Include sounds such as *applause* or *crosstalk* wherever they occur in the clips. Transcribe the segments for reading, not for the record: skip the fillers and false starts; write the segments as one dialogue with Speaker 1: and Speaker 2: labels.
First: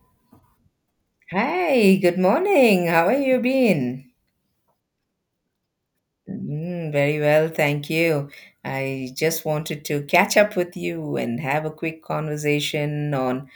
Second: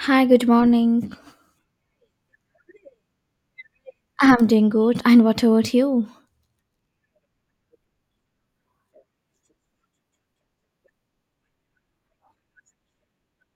Speaker 1: Hi, good morning.
Speaker 2: Hi, good morning. How are you been?
Speaker 1: I'm doing good, and what about you?
Speaker 2: Mm, very well, thank you. I just wanted to catch up with you and have a quick conversation on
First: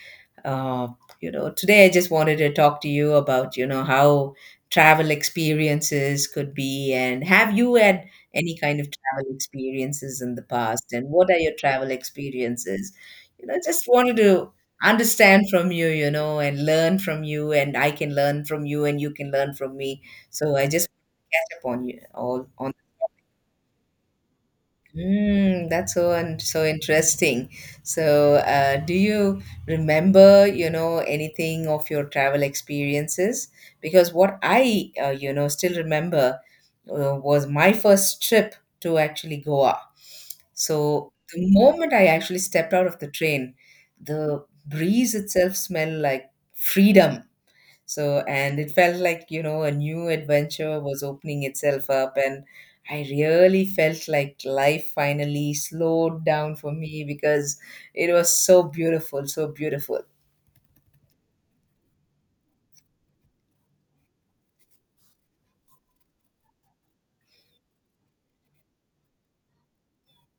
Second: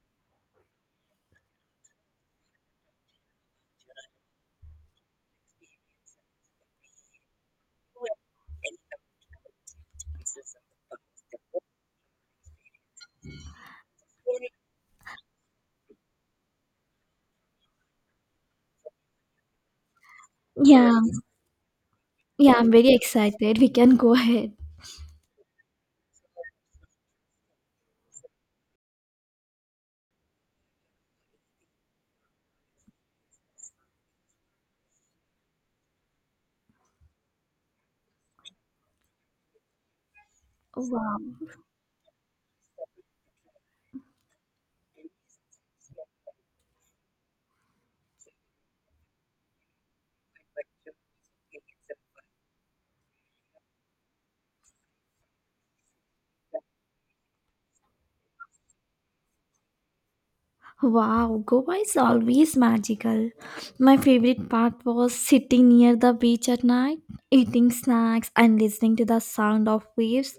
Speaker 2: uh, today I just wanted to talk to you about how travel experiences could be, and have you had any kind of travel experiences in the past, and what are your travel experiences. Just wanted to understand from you, you know and learn from you, and I can learn from you and you can learn from me. So I just
Speaker 1: Yeah,
Speaker 2: catch up on you all
Speaker 1: yeah, I'm
Speaker 2: on.
Speaker 1: very excited. We can go ahead.
Speaker 2: Mm, that's so and so interesting. So, do you remember, anything of your travel experiences? Because what I, still remember was my first trip to actually Goa. So
Speaker 1: Wow,
Speaker 2: the moment I actually stepped out of the train, the breeze itself smelled like freedom. And it felt like, a new adventure was opening itself up. And I really felt like life finally slowed down for me because it was so beautiful, so beautiful.
Speaker 1: wow, Goa is always magical. My favorite part was sitting near the beach at night, eating snacks, and listening to the sound of waves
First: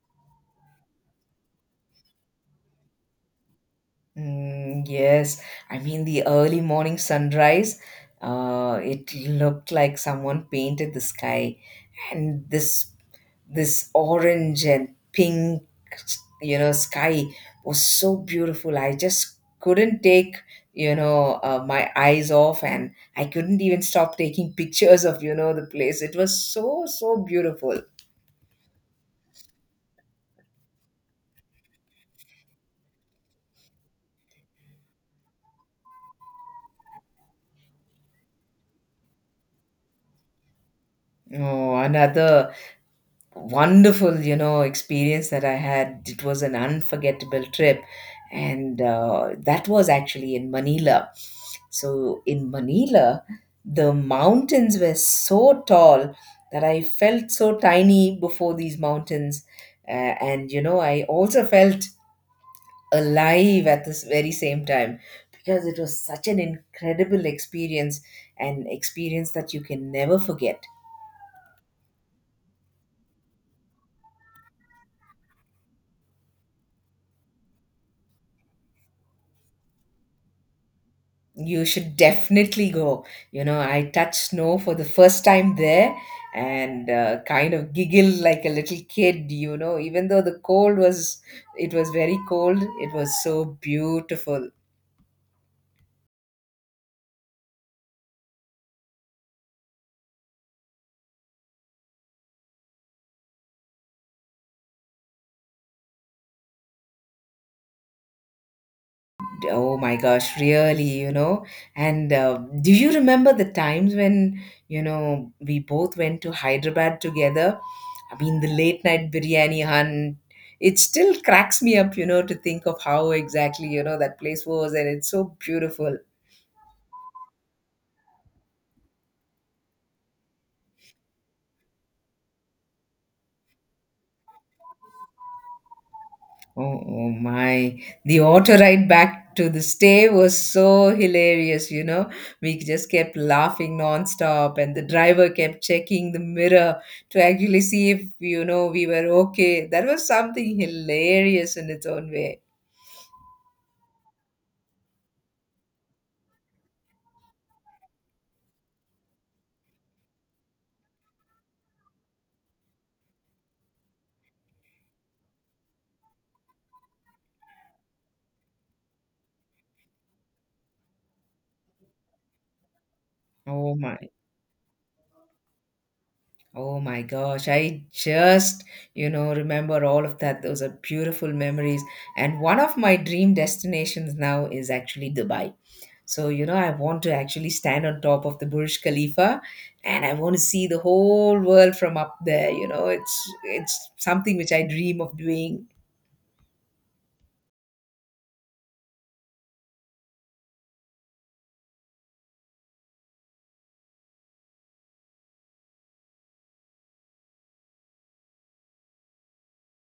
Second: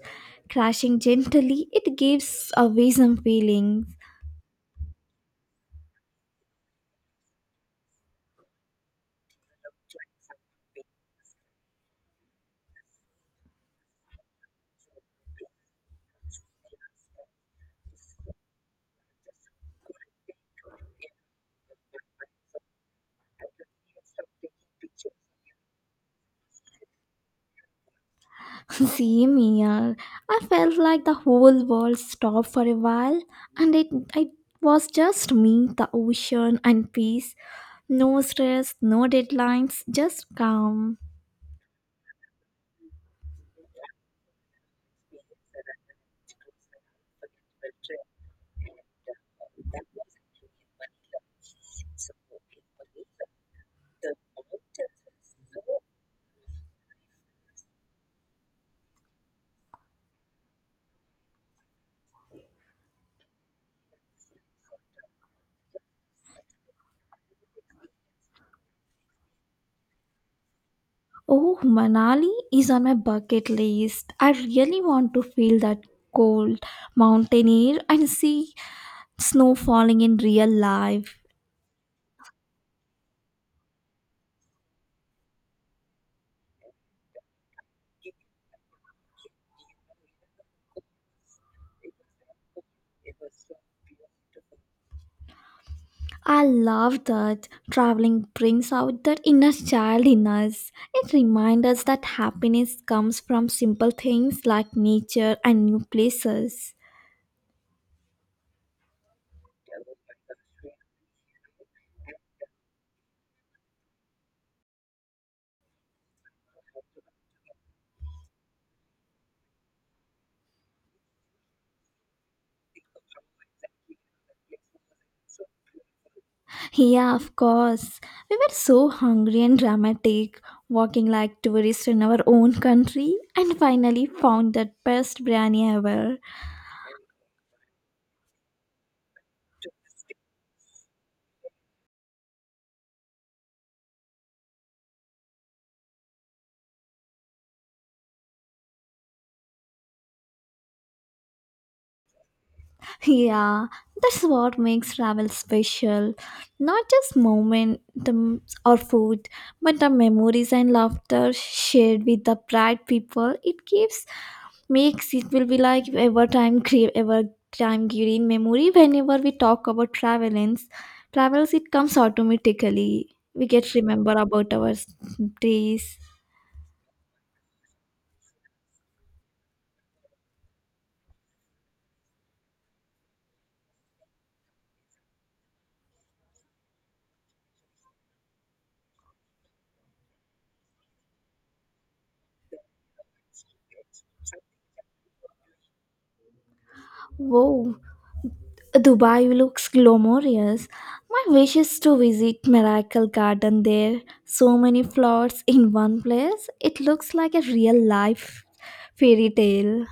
Speaker 1: crashing gently. It gives a some feeling.
Speaker 2: Mm, yes, I mean, the early morning sunrise, it looked like someone painted the sky. And this orange and pink sky was so beautiful. I just couldn't take, my eyes off, and I couldn't even stop taking pictures of, the place. It was so so beautiful.
Speaker 1: Same here. I felt like the whole world stopped for a while, and it was just me, the ocean, and peace. No stress, no deadlines, just calm.
Speaker 2: Oh, another wonderful experience that I had. It was an unforgettable trip, and that was actually in Manila. So in Manila, the mountains were so tall that I felt so tiny before these mountains. uh, and I also felt alive at this very same time, because it was such an incredible experience, an experience that you can never forget.
Speaker 1: Oh, Manali is on my bucket list. I really want to feel that cold mountain air and see snow falling in real life.
Speaker 2: You should definitely go. You know, I touched snow for the first time there, and kind of giggled like a little kid, you know, even though the cold was, it was very cold. It was so beautiful.
Speaker 1: I love that traveling brings out that inner child in us. It reminds us that happiness comes from simple things like nature and new places.
Speaker 2: Oh my gosh, really, you know. And do you remember the times when, you know, we both went to Hyderabad together? I mean, the late night biryani hunt, it still cracks me up, you know, to think of how exactly, you know, that place was. And it's so beautiful.
Speaker 1: Yeah, of course. We were so hungry and dramatic, walking like tourists in our own country, and finally found that best biryani ever.
Speaker 2: Oh, oh my. The auto ride back to the stay was so hilarious, you know. We just kept laughing nonstop, and the driver kept checking the mirror to actually see if, you know, we were okay. That was something hilarious in its own way.
Speaker 1: Yeah, that's what makes travel special. Not just or food, but the memories and laughter shared with the bright people. It gives makes it will be like ever time green memory. Whenever we talk about travels it comes automatically. We
Speaker 2: Oh
Speaker 1: get
Speaker 2: my,
Speaker 1: remember about our s- days.
Speaker 2: oh my gosh. I just, you know, remember all of that. Those are beautiful memories. And one of my dream destinations now is actually Dubai. So, you know, I want to actually stand on top of the Burj Khalifa, and I want to see the whole world from up there. You know, it's something which I dream of doing.
Speaker 1: Whoa, Dubai looks glamorous. My wish is to visit Miracle Garden there. So many flowers in one place. It looks like a real life fairy tale.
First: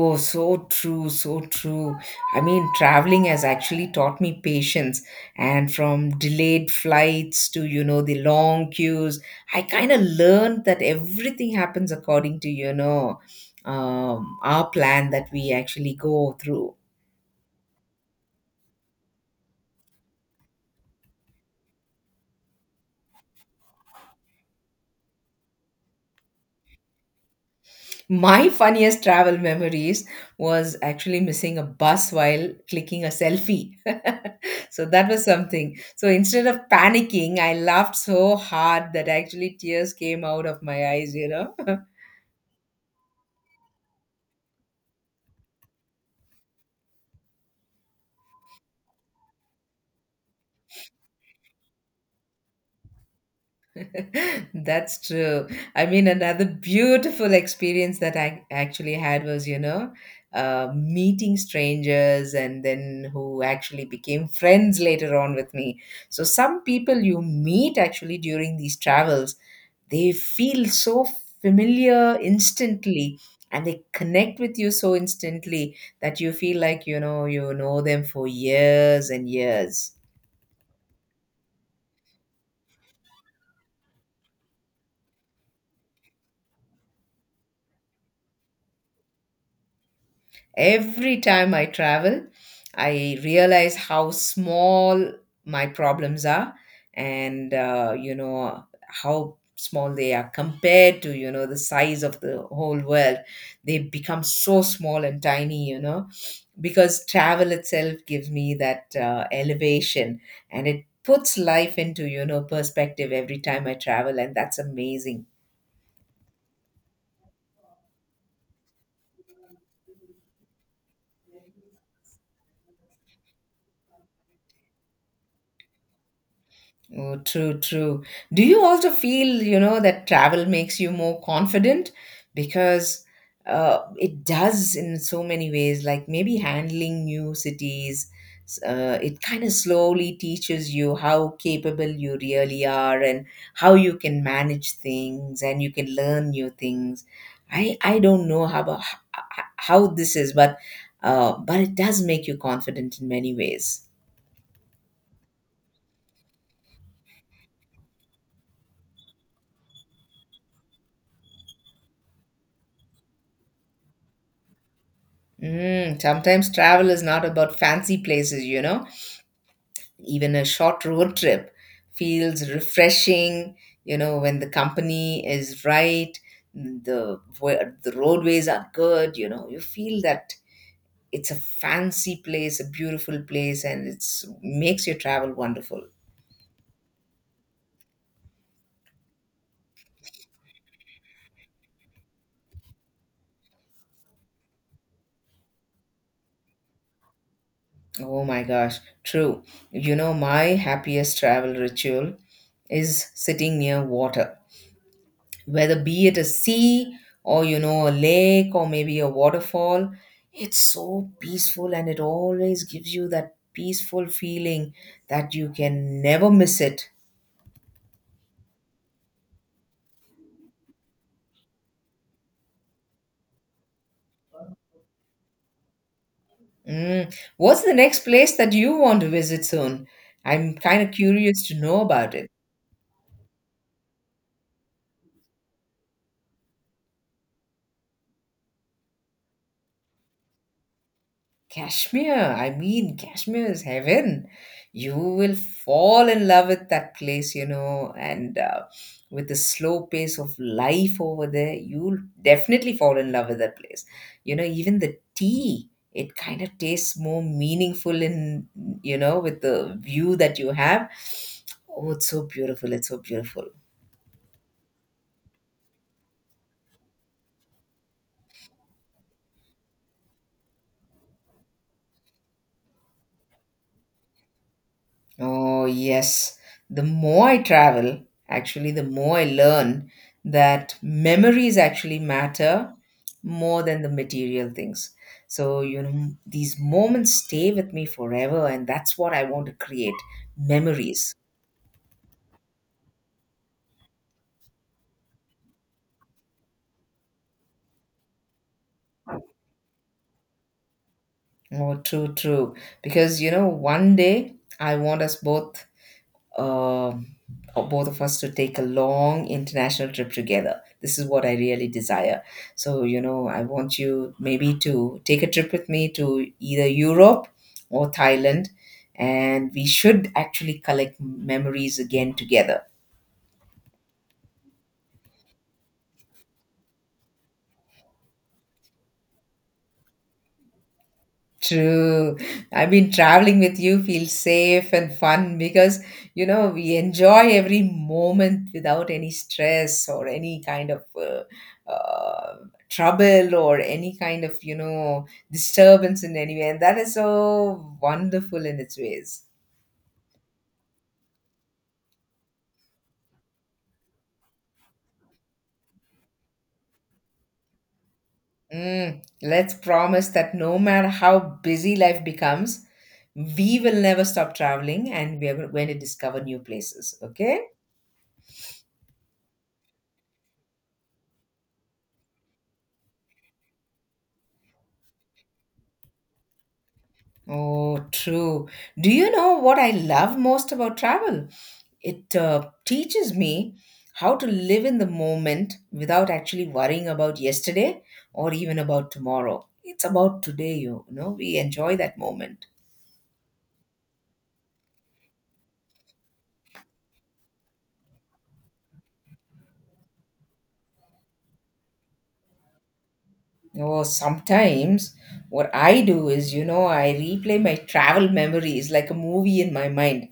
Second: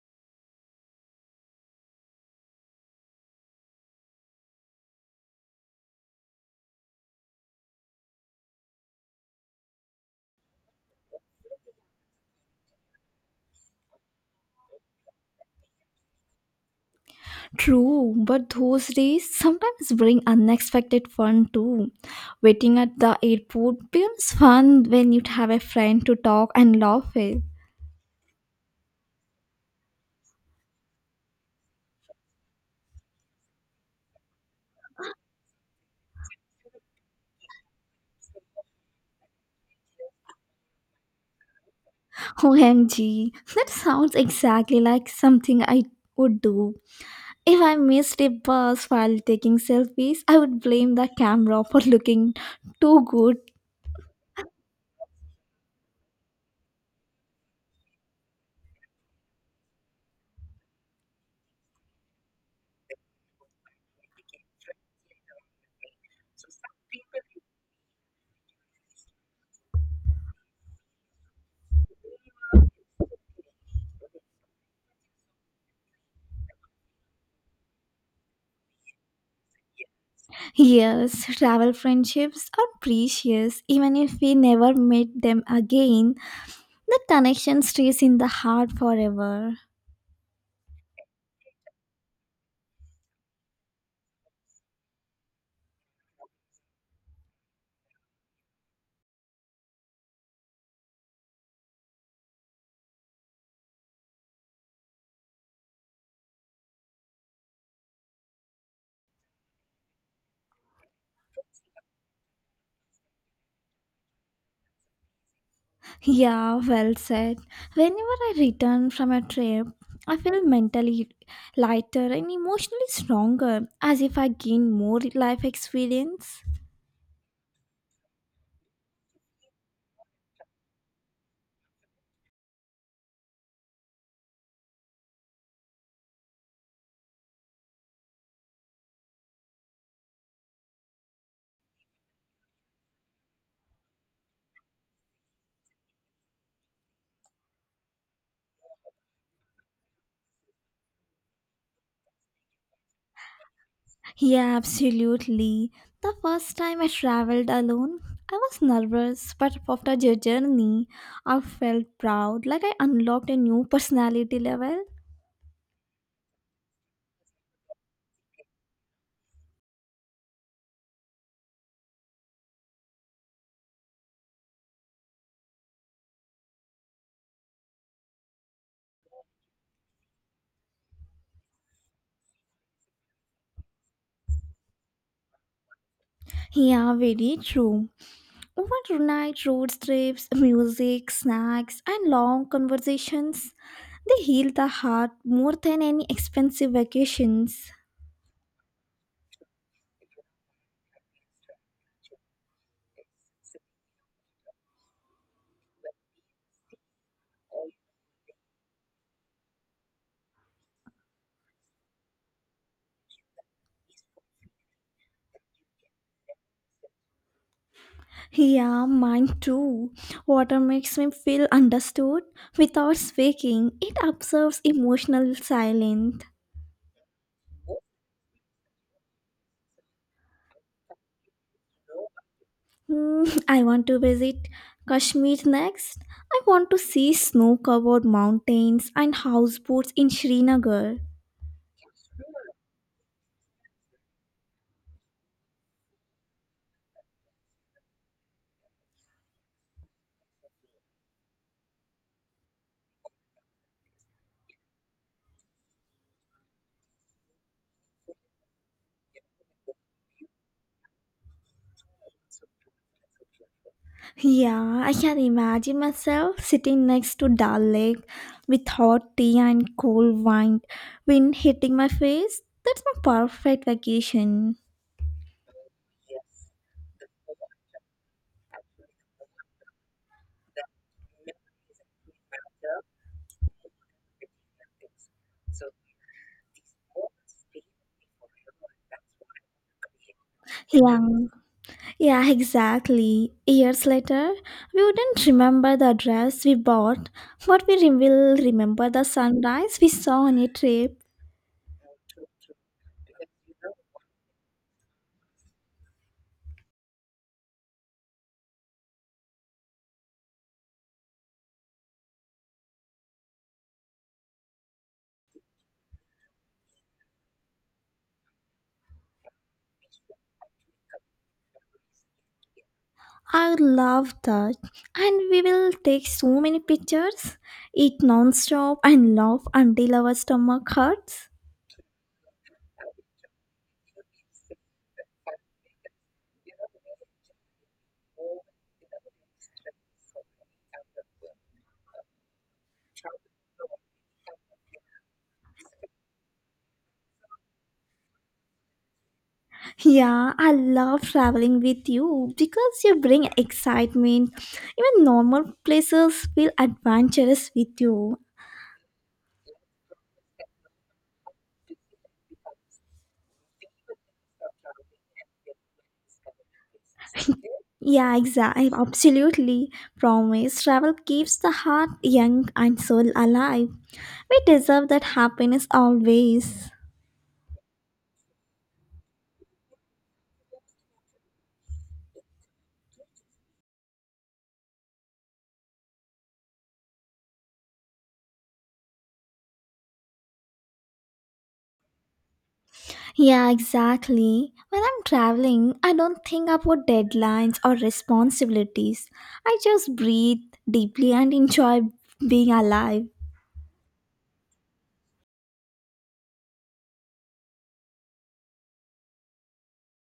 Speaker 2: Oh, so true, so true. I mean, traveling has actually taught me patience. And from delayed flights to, you know, the long queues, I kind of learned that everything happens according to, you know, our plan that we actually go through.
Speaker 1: True, but those days sometimes bring unexpected fun too. Waiting at the airport becomes fun when you have a friend to talk and laugh with.
Speaker 2: My funniest travel memories was actually missing a bus while clicking a selfie. *laughs* So that was something. So instead of panicking, I laughed so hard that actually tears came out of my eyes, you know.
Speaker 1: OMG, that sounds exactly like something I would do. If I missed a bus while taking selfies, I would blame the camera for looking too good.
Speaker 2: *laughs* That's true. I mean, another beautiful experience that I actually had was, you know, meeting strangers and then who actually became friends later on with me. So, some people you meet actually during these travels, they feel so familiar instantly, and they connect with you so instantly that you feel like you know them for years and years.
Speaker 1: Yes, travel friendships are precious. Even if we never meet them again, the connection stays in the heart forever.
Speaker 2: Every time I travel, I realize how small my problems are, and you know, how small they are compared to, the size of the whole world. They become so small and tiny, you know, because travel itself gives me that elevation, and it puts life into, perspective every time I travel, and that's amazing.
Speaker 1: Yeah, well said. Whenever I return from a trip, I feel mentally lighter and emotionally stronger, as if I gain more life experience.
Speaker 2: Oh, true, true. Do you also feel, you know, that travel makes you more confident? Because it does in so many ways, like maybe handling new cities, it kind of slowly teaches you how capable you really are, and how you can manage things and you can learn new things. I don't know how, about, how this is, but it does make you confident in many ways.
Speaker 1: Yeah, absolutely. The first time I traveled alone, I was nervous, but after the journey, I felt proud, like I unlocked a new personality level.
Speaker 2: Mm, sometimes travel is not about fancy places, you know. Even a short road trip feels refreshing, you know, when the company is right, the where the roadways are good, you know. You feel that it's a fancy place, a beautiful place, and it's makes your travel wonderful.
Speaker 1: Yeah, very true. Overnight road trips, music, snacks, and long conversations, they heal the heart more than any expensive vacations.
Speaker 2: Oh my gosh, true. You know, my happiest travel ritual is sitting near water, whether be it a sea, or you know, a lake, or maybe a waterfall. It's so peaceful, and it always gives you that peaceful feeling that you can never miss it.
Speaker 1: Yeah, mine too. Water makes me feel understood. Without speaking, it observes emotional silence.
Speaker 2: Mm. What's the next place that you want to visit soon? I'm kind of curious to know about it.
Speaker 1: Hmm, I want to visit Kashmir next. I want to see snow covered mountains and houseboats in Srinagar.
Speaker 2: Kashmir, I mean, Kashmir is heaven. You will fall in love with that place, you know, and with the slow pace of life over there, you'll definitely fall in love with that place. You know, even the tea, it kind of tastes more meaningful in, you know, with the view that you have. Oh, it's so beautiful. It's so beautiful.
Speaker 1: Yeah, I can imagine myself sitting next to Dal Lake with hot tea and cold wine, wind hitting my face. That's my perfect vacation.
Speaker 2: Oh, yes. The more I travel, actually, the more I learn that memories actually matter more than the material things. So, you know, these moments stay with me forever, and that's what I want to create
Speaker 1: Yeah,
Speaker 2: memories.
Speaker 1: yeah, exactly. Years later, we wouldn't remember the dress we bought, but we will remember the sunrise we saw on a trip.
Speaker 2: Oh, true, true. Because, you know, one day I want us both um, or both of us to take a long international trip together. This is what I really desire. So, you know, I want you maybe to take a trip with me to either Europe or Thailand, and we should actually collect memories again together.
Speaker 1: I love that. And we will take so many pictures, eat non-stop and laugh until our stomach hurts.
Speaker 2: True. I mean, traveling with you feels safe and fun because, you know, we enjoy every moment without any stress or any kind of trouble or any kind of, you know, disturbance in any way. And that is so wonderful in its ways.
Speaker 1: Yeah, I love traveling with you because you bring excitement. Even normal places feel adventurous with you.
Speaker 2: Mm, let's promise that no matter how busy life becomes, we will never stop traveling, and we are going to discover new places.
Speaker 1: *laughs*
Speaker 2: Okay?
Speaker 1: Yeah, exactly. Absolutely. Promise. Travel keeps the heart young and soul alive. We deserve that happiness always.
Speaker 2: Oh, true. Do you know what I love most about travel? It teaches me how to live in the moment without actually worrying about yesterday or even about tomorrow. It's about today, you know, we enjoy that moment.
Speaker 1: Yeah, exactly. When I'm traveling, I don't think about deadlines or responsibilities. I just breathe deeply and enjoy being alive.
Speaker 2: Oh, sometimes what I do is, you know, I replay my travel memories like a movie in my mind.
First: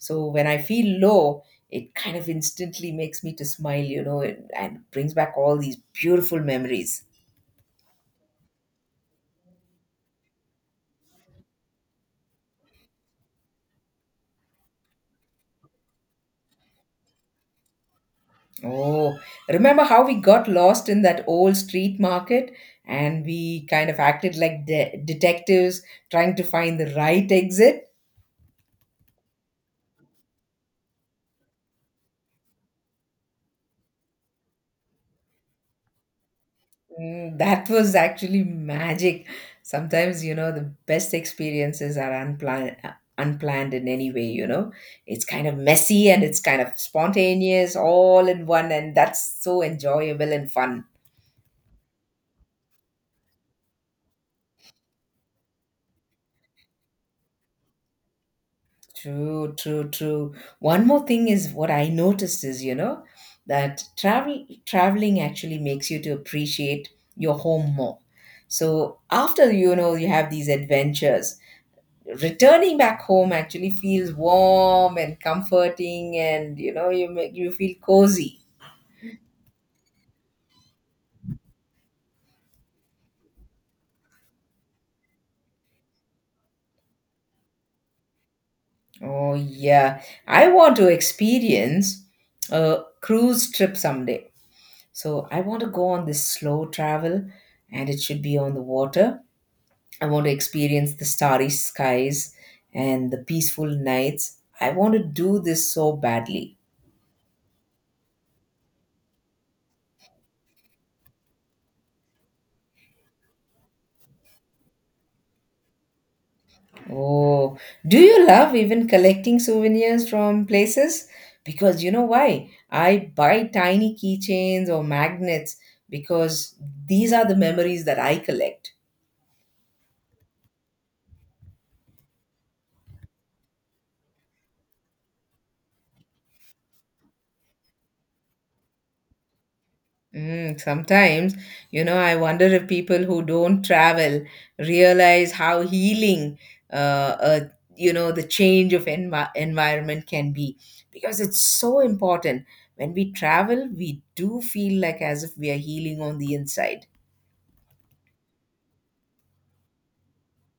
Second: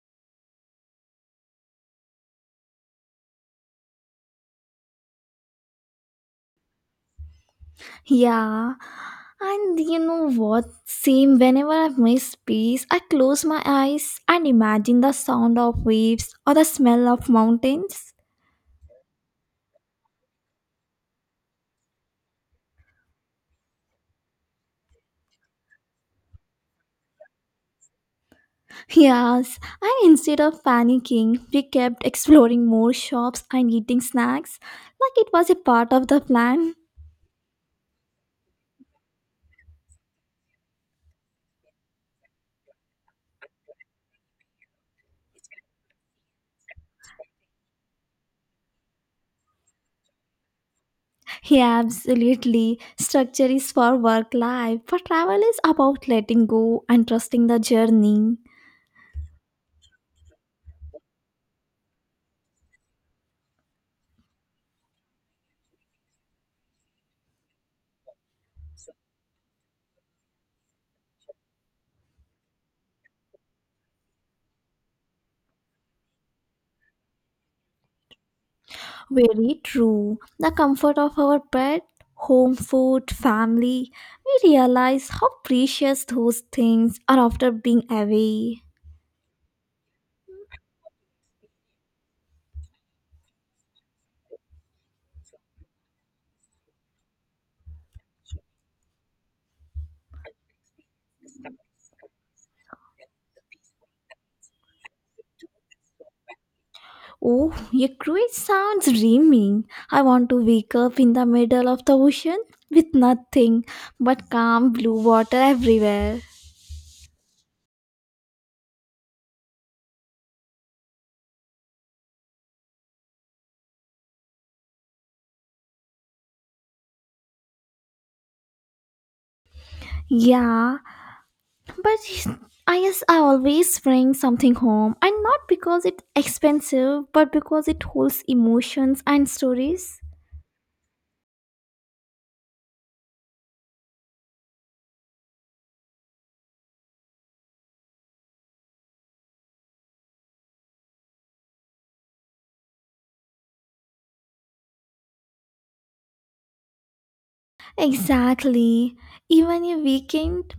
Speaker 2: So when I feel low, it kind of instantly makes me to smile, you know, and brings back all these beautiful memories.
Speaker 1: Yeah, and you know what? Same, whenever I miss peace, I close my eyes and imagine the sound of waves or the smell of mountains. *laughs*
Speaker 2: Oh, remember how we got lost in that old street market, and we kind of acted like detectives trying to find the right exit?
Speaker 1: Yes, and instead of panicking, we kept exploring more shops and eating snacks like it was a part of the plan.
Speaker 2: Mm, that was actually magic. Sometimes, you know, the best experiences are unplanned, unplanned in any way, you know. It's kind of messy and it's kind of spontaneous all in one, and that's so enjoyable and fun.
Speaker 1: Yeah, absolutely. Structure is for work life, but travel is about letting go and trusting the journey.
Speaker 2: True, true, true. One more thing is what I noticed is, you know, that traveling actually makes you to appreciate your home more. So after you have these adventures, returning back home actually feels warm and comforting, and you know, you make you feel cozy.
Speaker 1: Very true. The comfort of our bed, home food, family, we realize how precious those things are after being away.
Speaker 2: Oh yeah, I want to experience a cruise trip someday. So I want to go on this slow travel, and it should be on the water. I want to experience the starry skies and the peaceful nights. I want to do this so badly.
Speaker 1: Oh, your cruise sounds dreaming. I want to wake up in the middle of the ocean with nothing but calm blue water everywhere.
Speaker 2: Oh, do you love even collecting souvenirs from places? Because you know why? I buy tiny keychains or magnets because these are the memories that I collect.
Speaker 1: Yeah, but *laughs* I guess I always bring something home, and not because it's expensive, but because it holds emotions and stories.
Speaker 2: Mm, sometimes, you know, I wonder if people who don't travel realize how healing, uh, uh, you know, the change of environment can be, because it's so important. When we travel, we do feel like as if we are healing on the inside.
Speaker 1: Exactly. Even a weekend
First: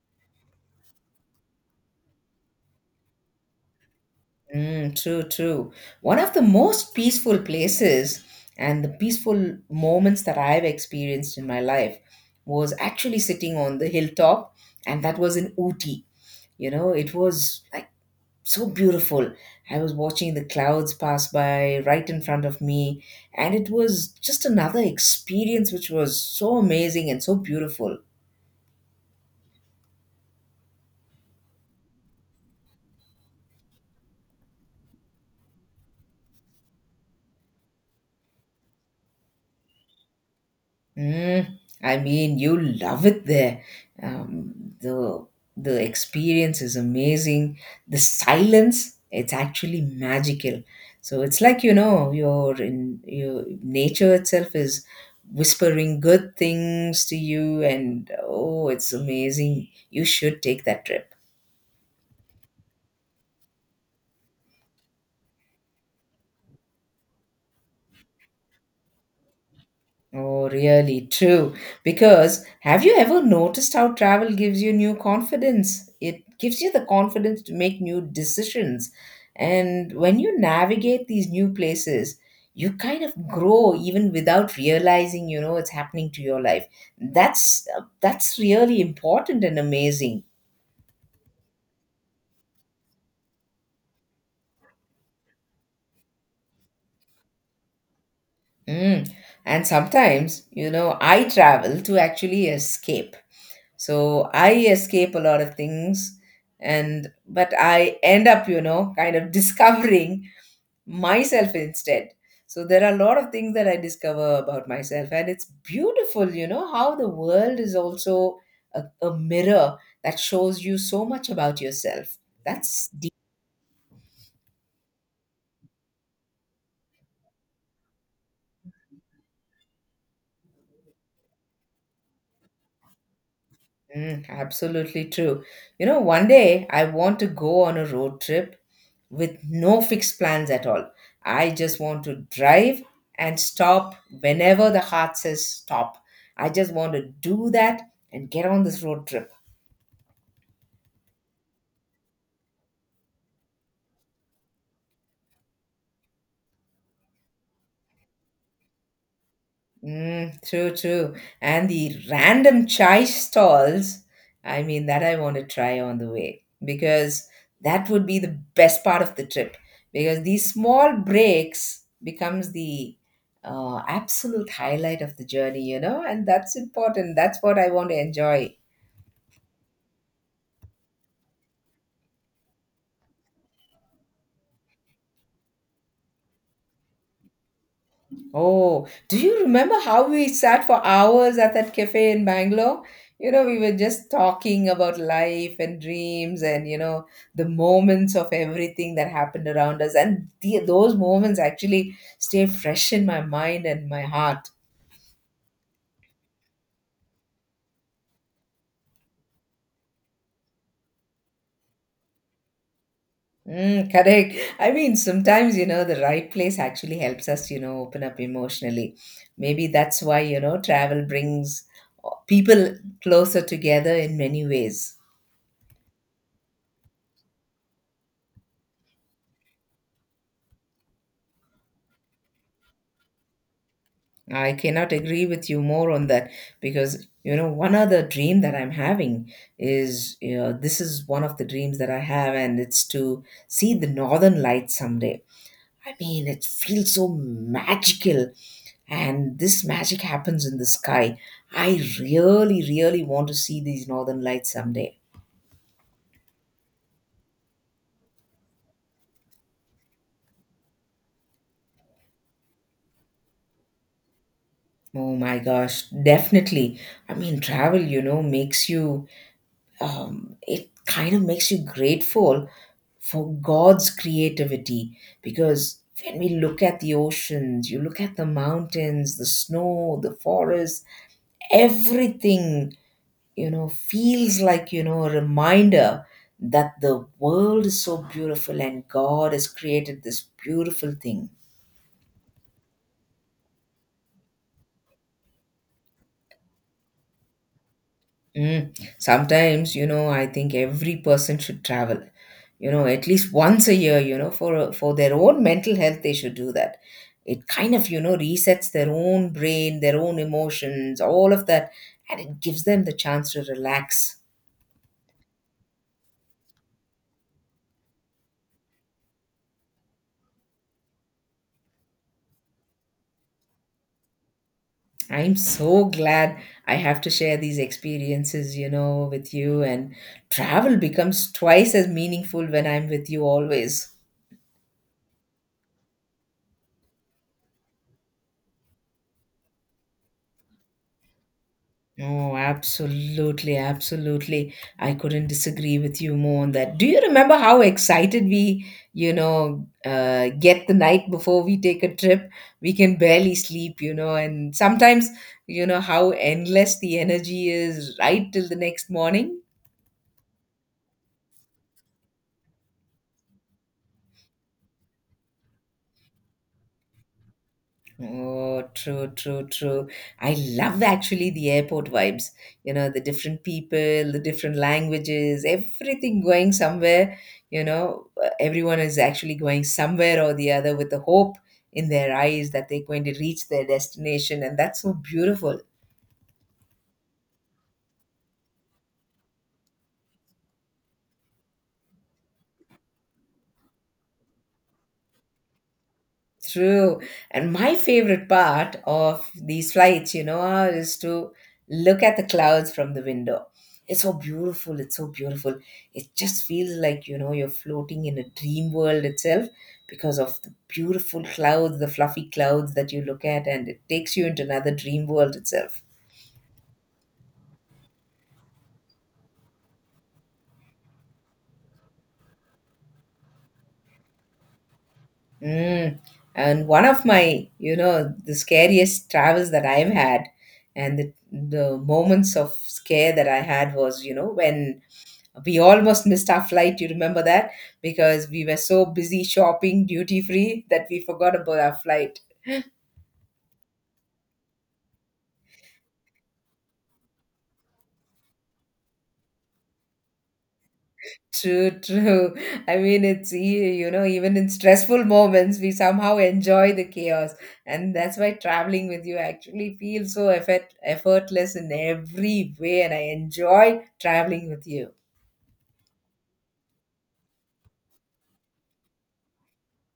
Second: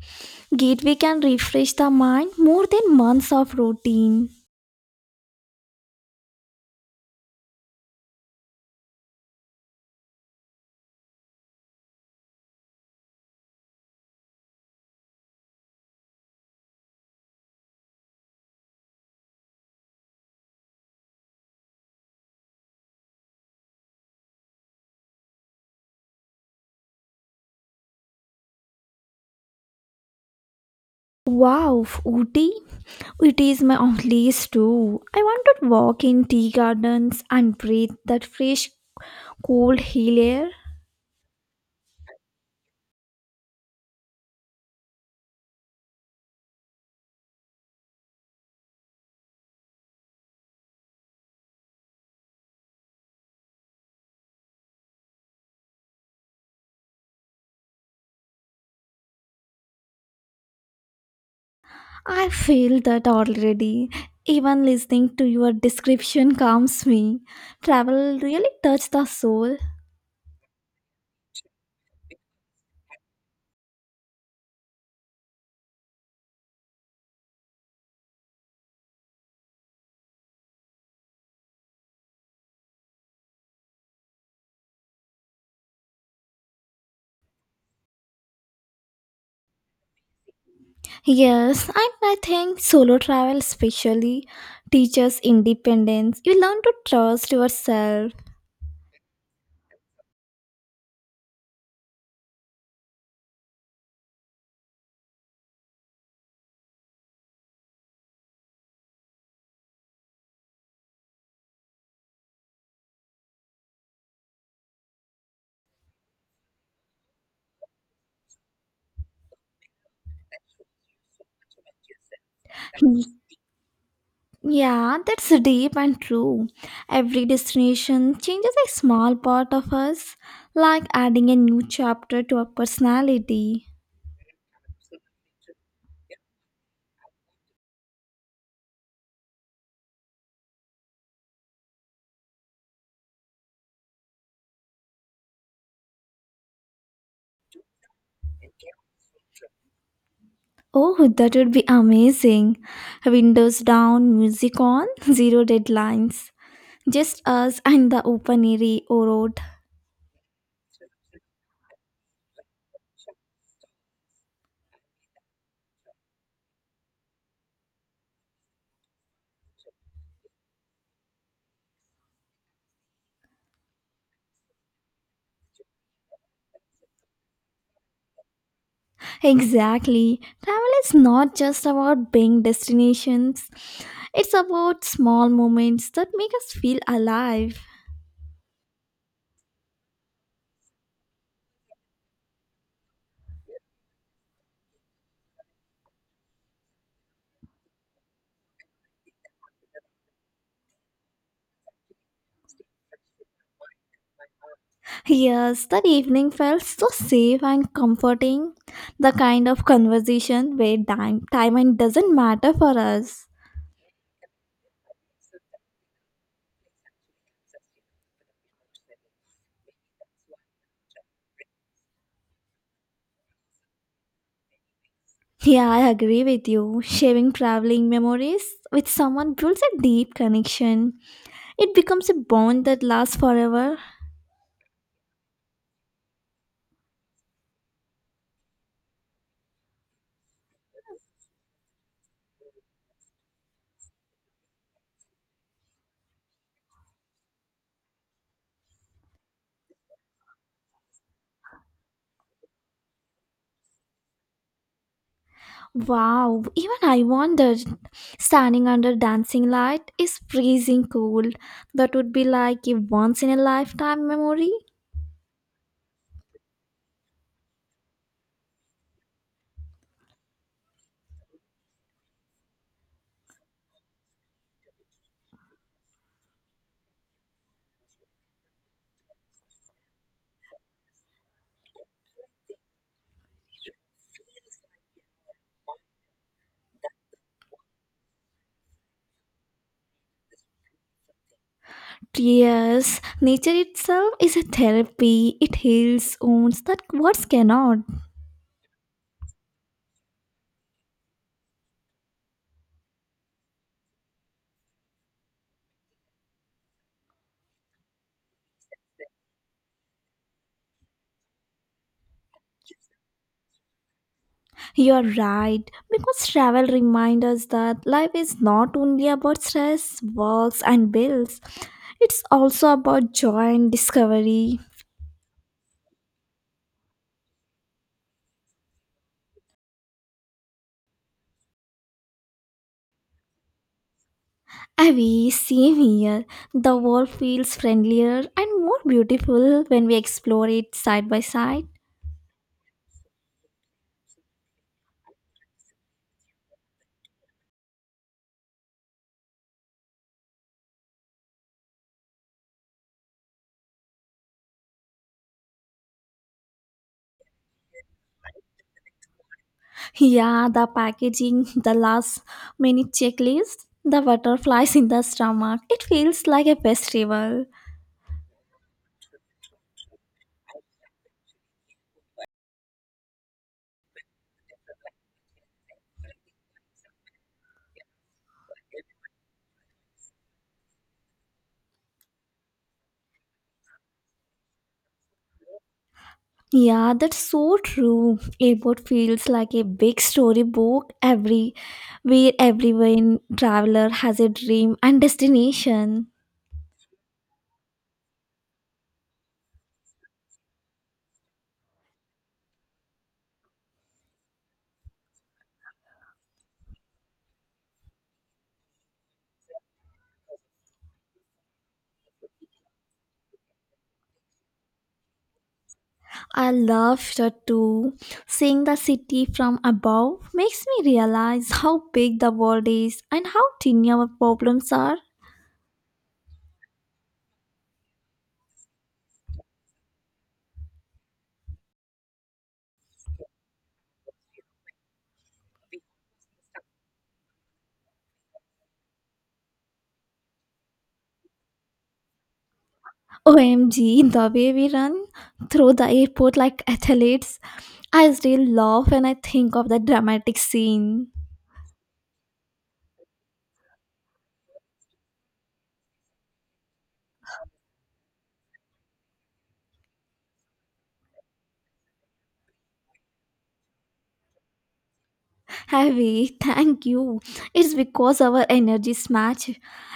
Speaker 1: getaway can refresh the mind more than months of routine.
Speaker 2: Mm, true, true. One of the most peaceful places and the peaceful moments that I've experienced in my life was actually sitting on the hilltop, and that was in Ooty. You know, it was like so beautiful. I was watching the clouds pass by right in front of me, and it was just another experience which was so amazing and so beautiful.
Speaker 1: Wow, Ooty! It is my own place too. I want to walk in tea gardens and breathe that fresh, cold hill air.
Speaker 2: Mm, I mean, you love it there. Um, the the experience is amazing. The silence, it's actually magical. So it's like, you know, your in your nature itself is whispering good things to you, and oh, it's amazing. You should take that trip.
Speaker 1: I feel that already. Even listening to your description calms me. Travel really touches the soul.
Speaker 2: Oh, really true. Because have you ever noticed how travel gives you new confidence? It gives you the confidence to make new decisions. And when you navigate these new places, you kind of grow even without realizing, you know, it's happening to your life. That's that's really important and amazing.
Speaker 1: Yes, and I think solo travel especially teaches independence. You learn to trust yourself.
Speaker 2: Mm. And sometimes, you know, I travel to actually escape. So I escape a lot of things and but I end up, you know, kind of *laughs* discovering myself instead. So there are a lot of things that I discover about myself, and it's beautiful, you know, how the world is also a mirror that shows you so much about yourself. That's
Speaker 1: Yeah, that's deep and true. Every destination changes a small part of us, like adding a new chapter to our personality.
Speaker 2: Mm, absolutely true. You know, one day I want to go on a road trip with no fixed plans at all. I just want to drive and stop whenever the heart says stop. I just want to do that and get on this road trip.
Speaker 1: Oh, that would be amazing. Windows down, music on, *laughs* zero deadlines. Just us and the open airy road.
Speaker 2: Mm, true, true. And the random chai stalls, I mean, that I want to try on the way, because that would be the best part of the trip, because these small breaks becomes the absolute highlight of the journey, you know, and that's important. That's what I want to enjoy.
Speaker 1: Exactly. Travel is not just about being destinations. It's about small moments that make us feel alive.
Speaker 2: Oh, do you remember how we sat for hours at that cafe in Bangalore? You know, we were just talking about life and dreams and, you know, the moments of everything that happened around us. And the, those moments actually stay fresh in my mind and my heart.
Speaker 1: Yes, that evening felt so safe and comforting. The kind of conversation where time and doesn't matter for us.
Speaker 2: Mm, correct. I mean, sometimes, you know, the right place actually helps us, you know, open up emotionally. Maybe that's why, you know, travel brings people closer together in many ways.
Speaker 1: Yeah, I agree with you. Sharing traveling memories with someone builds a deep connection. It becomes a bond that lasts forever.
Speaker 2: I cannot agree with you more on that, because you know one other dream that I'm having is, you know, this is one of the dreams that I have, and it's to see the northern lights someday. I mean, it feels so magical, and this magic happens in the sky. I really, really want to see these northern lights someday.
Speaker 1: Wow, even I wondered. Standing under dancing light is freezing cold. That would be like a once in a lifetime memory.
Speaker 2: Oh my gosh, definitely. I mean, travel, you know, makes you it kind of makes you grateful for God's creativity, because when we look at the oceans, you look at the mountains, the snow, the forest, everything, you know, feels like, you know, a reminder that the world is so beautiful and God has created this beautiful thing.
Speaker 1: Yes, nature itself is a therapy. It heals wounds that words cannot.
Speaker 2: Mm. Sometimes, you know, I think every person should travel, you know, at least once a year, you know, for their own mental health, they should do that. It kind of, you know, resets their own brain, their own emotions, all of that, and it gives them the chance to relax.
Speaker 1: You're right, because travel reminds us that life is not only about stress, works, and bills, it's also about joy and discovery.
Speaker 2: I'm so glad I have to share these experiences, you know, with you, and travel becomes twice as meaningful when I'm with you always.
Speaker 1: Avi, same here. The world feels friendlier and more beautiful when we explore it side by side.
Speaker 2: Oh, absolutely, absolutely. I couldn't disagree with you more on that. Do you remember how excited we, you know, get the night before we take a trip? We can barely sleep, you know, and sometimes, you know, how endless the energy is right till the next morning.
Speaker 1: Yeah, the packaging, the last minute checklist, the butterflies in the stomach. It feels like a festival.
Speaker 2: Oh, true, true, true. I love actually the airport vibes. You know, the different people, the different languages, everything going somewhere. You know, everyone is actually going somewhere or the other with the hope in their eyes that they're going to reach their destination. And that's so beautiful.
Speaker 1: Yeah, that's so true. Airport feels like a big storybook every where everyone traveler has a dream and destination.
Speaker 2: True. And my favorite part of these flights, you know, is to look at the clouds from the window. It's so beautiful. It's so beautiful. It just feels like, you know, you're floating in a dream world itself because of the beautiful clouds, the fluffy clouds that you look at, and it takes you into another dream world itself.
Speaker 1: I love that too. Seeing the city from above makes me realize how big the world is and how tiny our problems are.
Speaker 2: Mm. And one of my, you know, the scariest travels that I've had and the moments of scare that I had was, you know, when we almost missed our flight. You remember that? Because we were so busy shopping duty free that we forgot about our flight.
Speaker 1: OMG, the way we run through the airport like athletes. I still laugh when I think of the dramatic scene.
Speaker 2: True, true. *laughs* I mean, it's, you know, even in stressful moments, we somehow enjoy the chaos. And that's why traveling with you I actually feels so effortless in every way. And I enjoy traveling with you.
Speaker 1: Harvey, thank you. It's because our energies match.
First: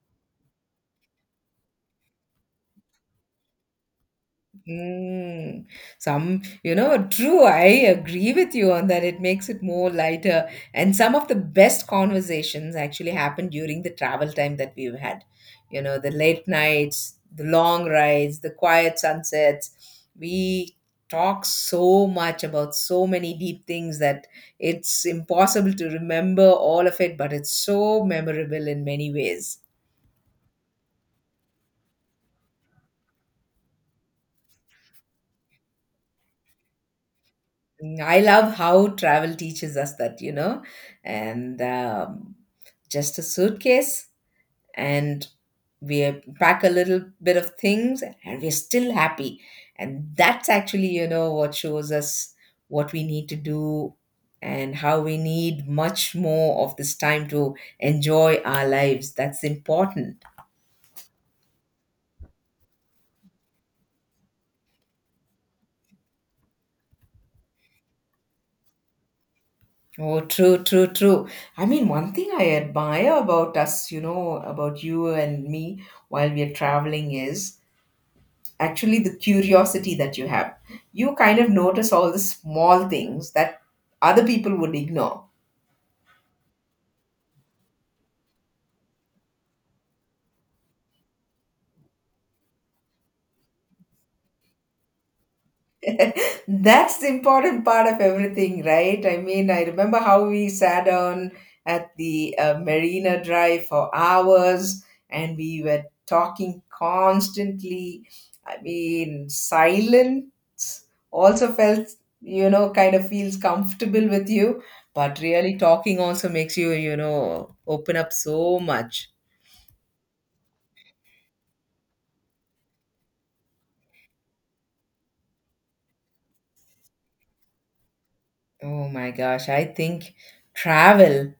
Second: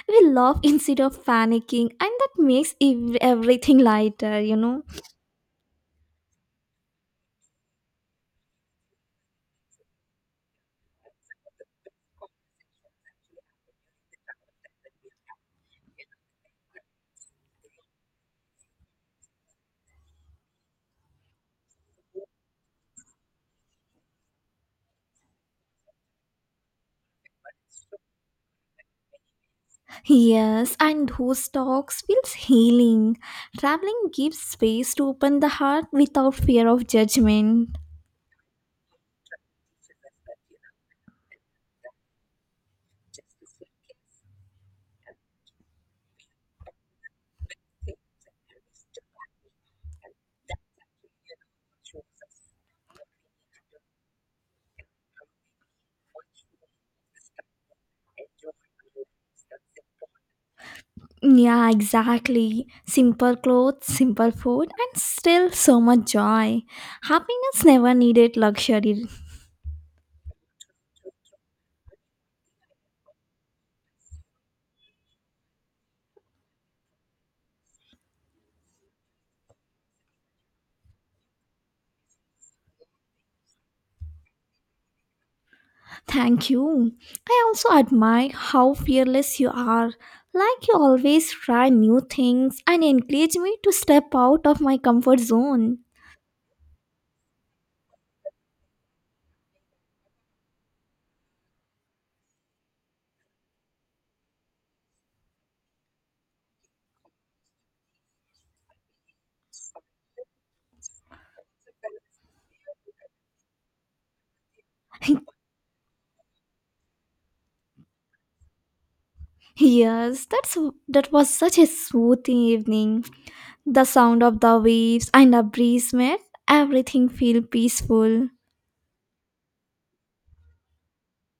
Speaker 1: We laugh instead of panicking, and that makes everything lighter, you know.
Speaker 2: Mm, some, you know, true. I agree with you on that. It makes it more lighter. And some of the best conversations actually happen during the travel time that we've had. You know, the late nights, the long rides, the quiet sunsets. We talk so much about so many deep things that it's impossible to remember all of it, but it's so memorable in many ways.
Speaker 1: Yes, and those talks feels healing. Traveling gives space to open the heart without fear of judgment.
Speaker 2: Mm, I love how travel teaches us that, you know, and just a suitcase, and we pack a little bit of things, and we're still happy. And that's actually, you know, what shows us what we need to do and how we need much more of this time to enjoy our lives. That's important.
Speaker 1: Yeah, exactly. Simple clothes, simple food, and still so much joy. Happiness never needed luxury.
Speaker 2: Oh, true, true, true. I mean, one thing I admire about us, you know, about you and me while we are traveling is actually the curiosity that you have. You kind of notice all the small things that other people would ignore.
Speaker 1: Thank you. I also admire how fearless you are. Like you always try new things and encourage me to step out of my comfort zone.
Speaker 2: That's the important part of everything, right? I mean, I remember how we sat down at the Marina Drive for hours, and we were talking constantly. I mean, silence also felt, you know, kind of feels comfortable with you, but
Speaker 1: *laughs*
Speaker 2: really talking also makes you, you know, open up so much.
Speaker 1: Yes, that was such a smooth evening. The sound of the waves and the breeze made everything feel peaceful.
Speaker 2: Oh my gosh, I think travel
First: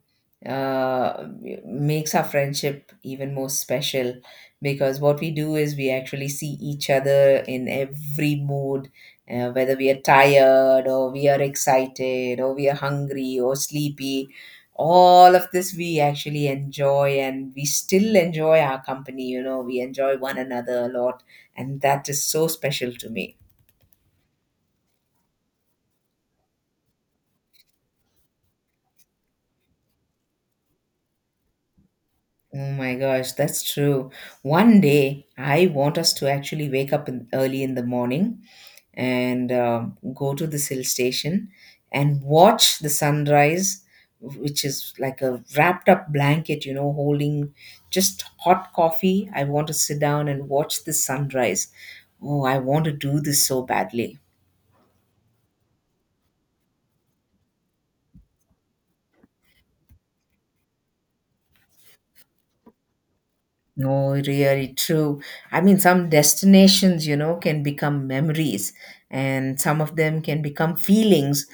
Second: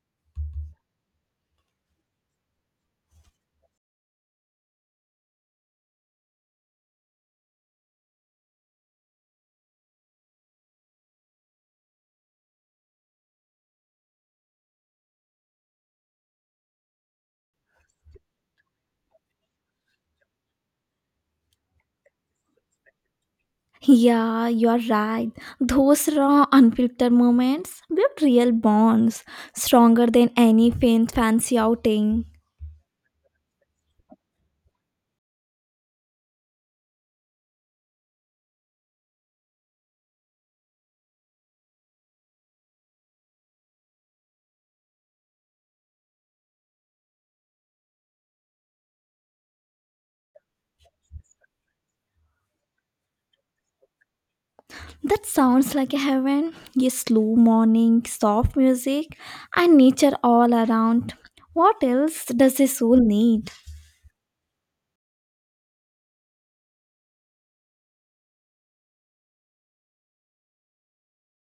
Speaker 2: uh, makes our friendship even more special, because what we do is we actually see each other in every mood, whether we are tired or we are excited or we are hungry or sleepy. All of this we actually enjoy, and we still enjoy our company, you know, we enjoy one another a lot, and that is so special to me.
Speaker 1: Yeah, you are right. Those raw, unfiltered moments build real bonds, stronger than any faint fancy outing.
Speaker 2: Oh my gosh, that's true. One day, I want us to actually wake up in, early in the morning and go to this hill station and watch the sunrise, which is like a wrapped up blanket, you know, holding just hot coffee. I want to sit down and watch the sunrise. Oh, I want to do this so badly.
Speaker 1: That sounds like a heaven. Yes, slow morning, soft music, and nature all around. What else does a soul need?
Speaker 2: No, really true. I mean, some destinations, you know, can become memories, and some of them can become feelings,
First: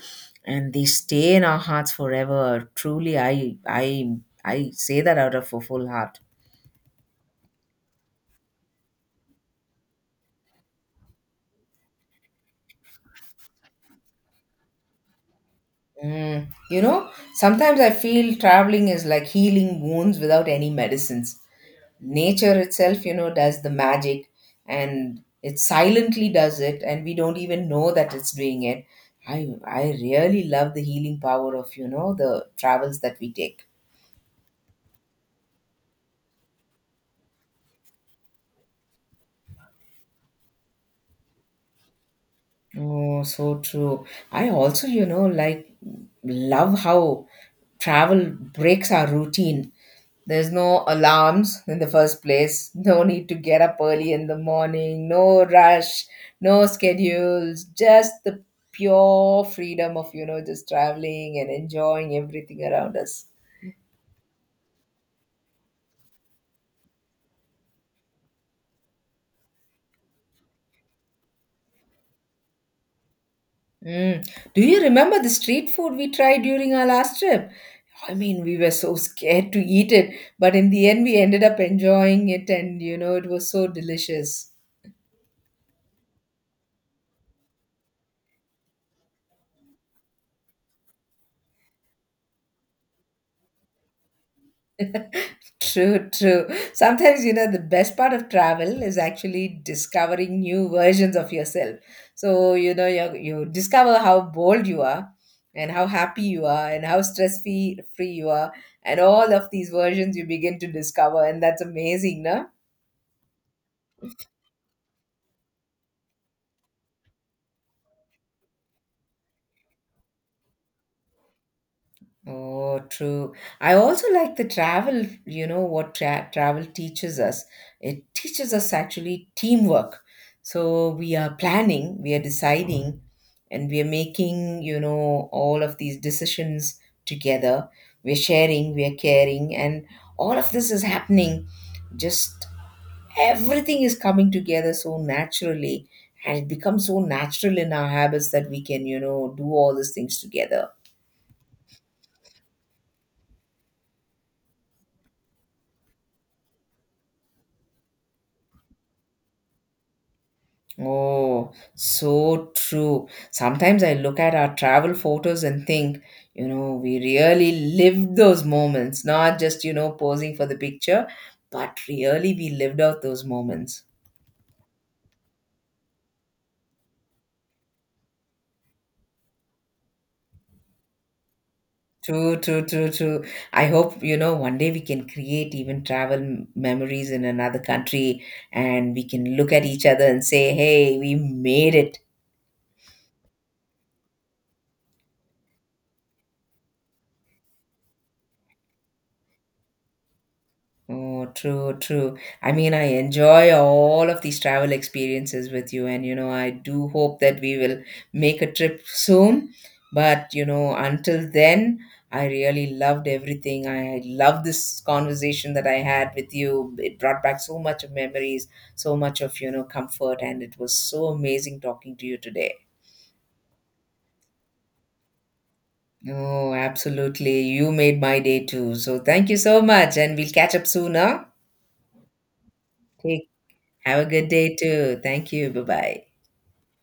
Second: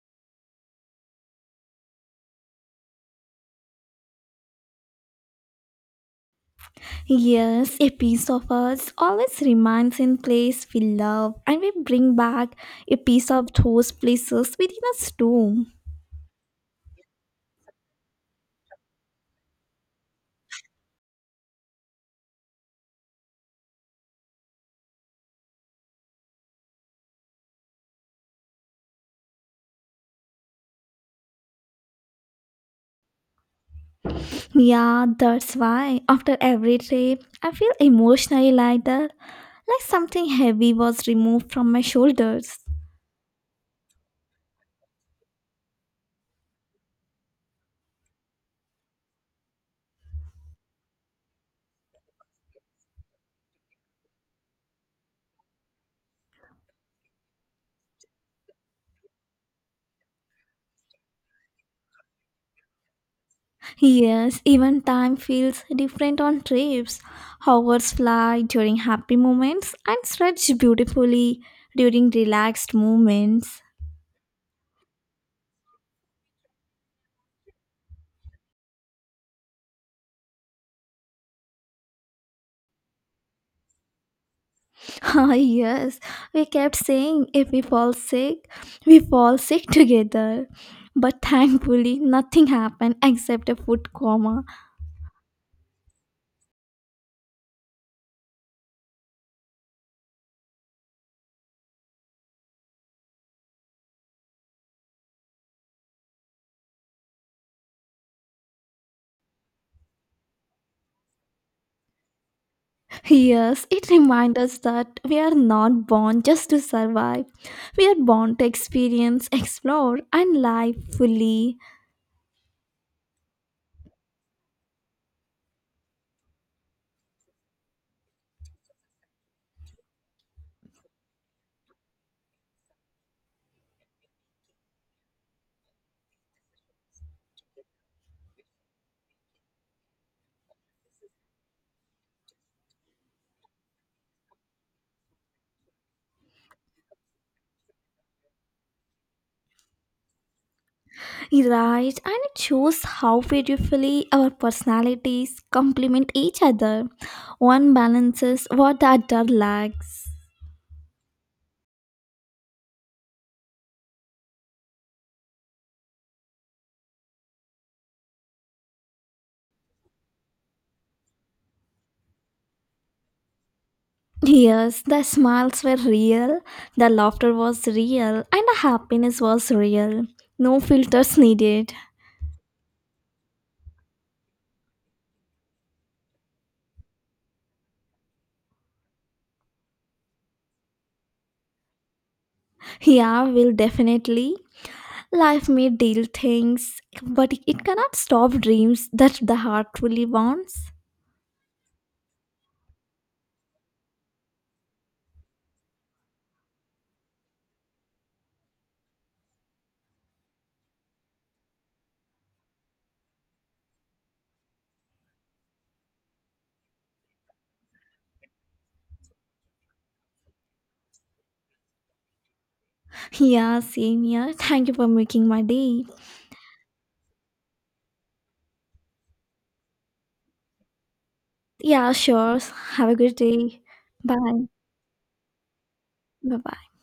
Speaker 2: and they stay in our hearts forever. Truly, I say that out of a full heart.
Speaker 1: Yes, a piece of us always remains in place we love, and we bring back a piece of those places within us too.
Speaker 2: Mm. You know, sometimes I feel traveling is like healing wounds without any medicines. Nature itself, you know, does the magic, and it silently does it, and we don't even know that it's doing it. I really love the healing power of, you know, the travels that we take.
Speaker 1: Yeah, that's why after every trip, I feel emotionally lighter, like something heavy was removed from my shoulders.
Speaker 2: Oh, so true. I also, you know, like love how travel breaks our routine. There's no alarms in the first place, no need to get up early in the morning, no rush, no schedules, just the pure freedom of, you know, just traveling and enjoying everything around us.
Speaker 1: Yes, even time feels different on trips. Hours fly during happy moments and stretch beautifully during relaxed moments.
Speaker 2: Mm. Do you remember the street food we tried during our last trip? I mean, we were so scared to eat it, but in the end, we ended up enjoying it, and you know, it was so delicious.
Speaker 1: *laughs* Ah, yes, we kept saying if we fall sick, we fall sick together. But thankfully, nothing happened except a food coma.
Speaker 2: True, true. Sometimes, you know, the best part of travel is actually discovering new versions of yourself. So, you know, you discover how bold you are, and how happy you are, and how stress free you are, and all of these versions you begin to discover, and that's amazing, no?
Speaker 1: Yes, it reminds us that we are not born just to survive. We are born to experience, explore, and live fully.
Speaker 2: Oh, true. I also like the travel, you know, what travel teaches us. It teaches us actually teamwork. So we are planning, we are deciding, and we are making, you know, all of these decisions together. We're sharing, we're caring, and all of this is happening. Just everything is coming together so naturally, and it becomes so natural in our habits that we can, you know, do all these things together.
Speaker 1: Right, and it shows how beautifully our personalities complement each other. One balances what the other lacks.
Speaker 2: Oh, so true. Sometimes I look at our travel photos and think, you know, we really lived those moments, not just, you know, posing for the picture, but really we lived out those moments.
Speaker 1: Yes, the smiles were real, the laughter was real, and the happiness was real. No filters needed.
Speaker 2: True, true, true, true. I hope, you know, one day we can create even travel memories in another country, and we can look at each other and say, hey, we made it.
Speaker 1: Yeah, will definitely. Life may deal things, but it cannot stop dreams that the heart truly wants.
Speaker 2: Oh, true, true. I mean, I enjoy all of these travel experiences with you, and you know, I do hope that we will make a trip soon. But you know, until then, I really loved everything. I love this conversation that I had with you. It brought back so much of memories, so much of, you know, comfort, and it was so amazing talking to you today.
Speaker 1: Yeah, same here. Thank you for making my day.
Speaker 2: Oh, absolutely. You made my day too. So thank you so much, and we'll catch up soon, huh?
Speaker 1: Yeah, sure. Have a good
Speaker 2: Take
Speaker 1: day.
Speaker 2: Have a good
Speaker 1: Bye.
Speaker 2: day too. Thank you. Bye bye.
Speaker 1: Bye bye.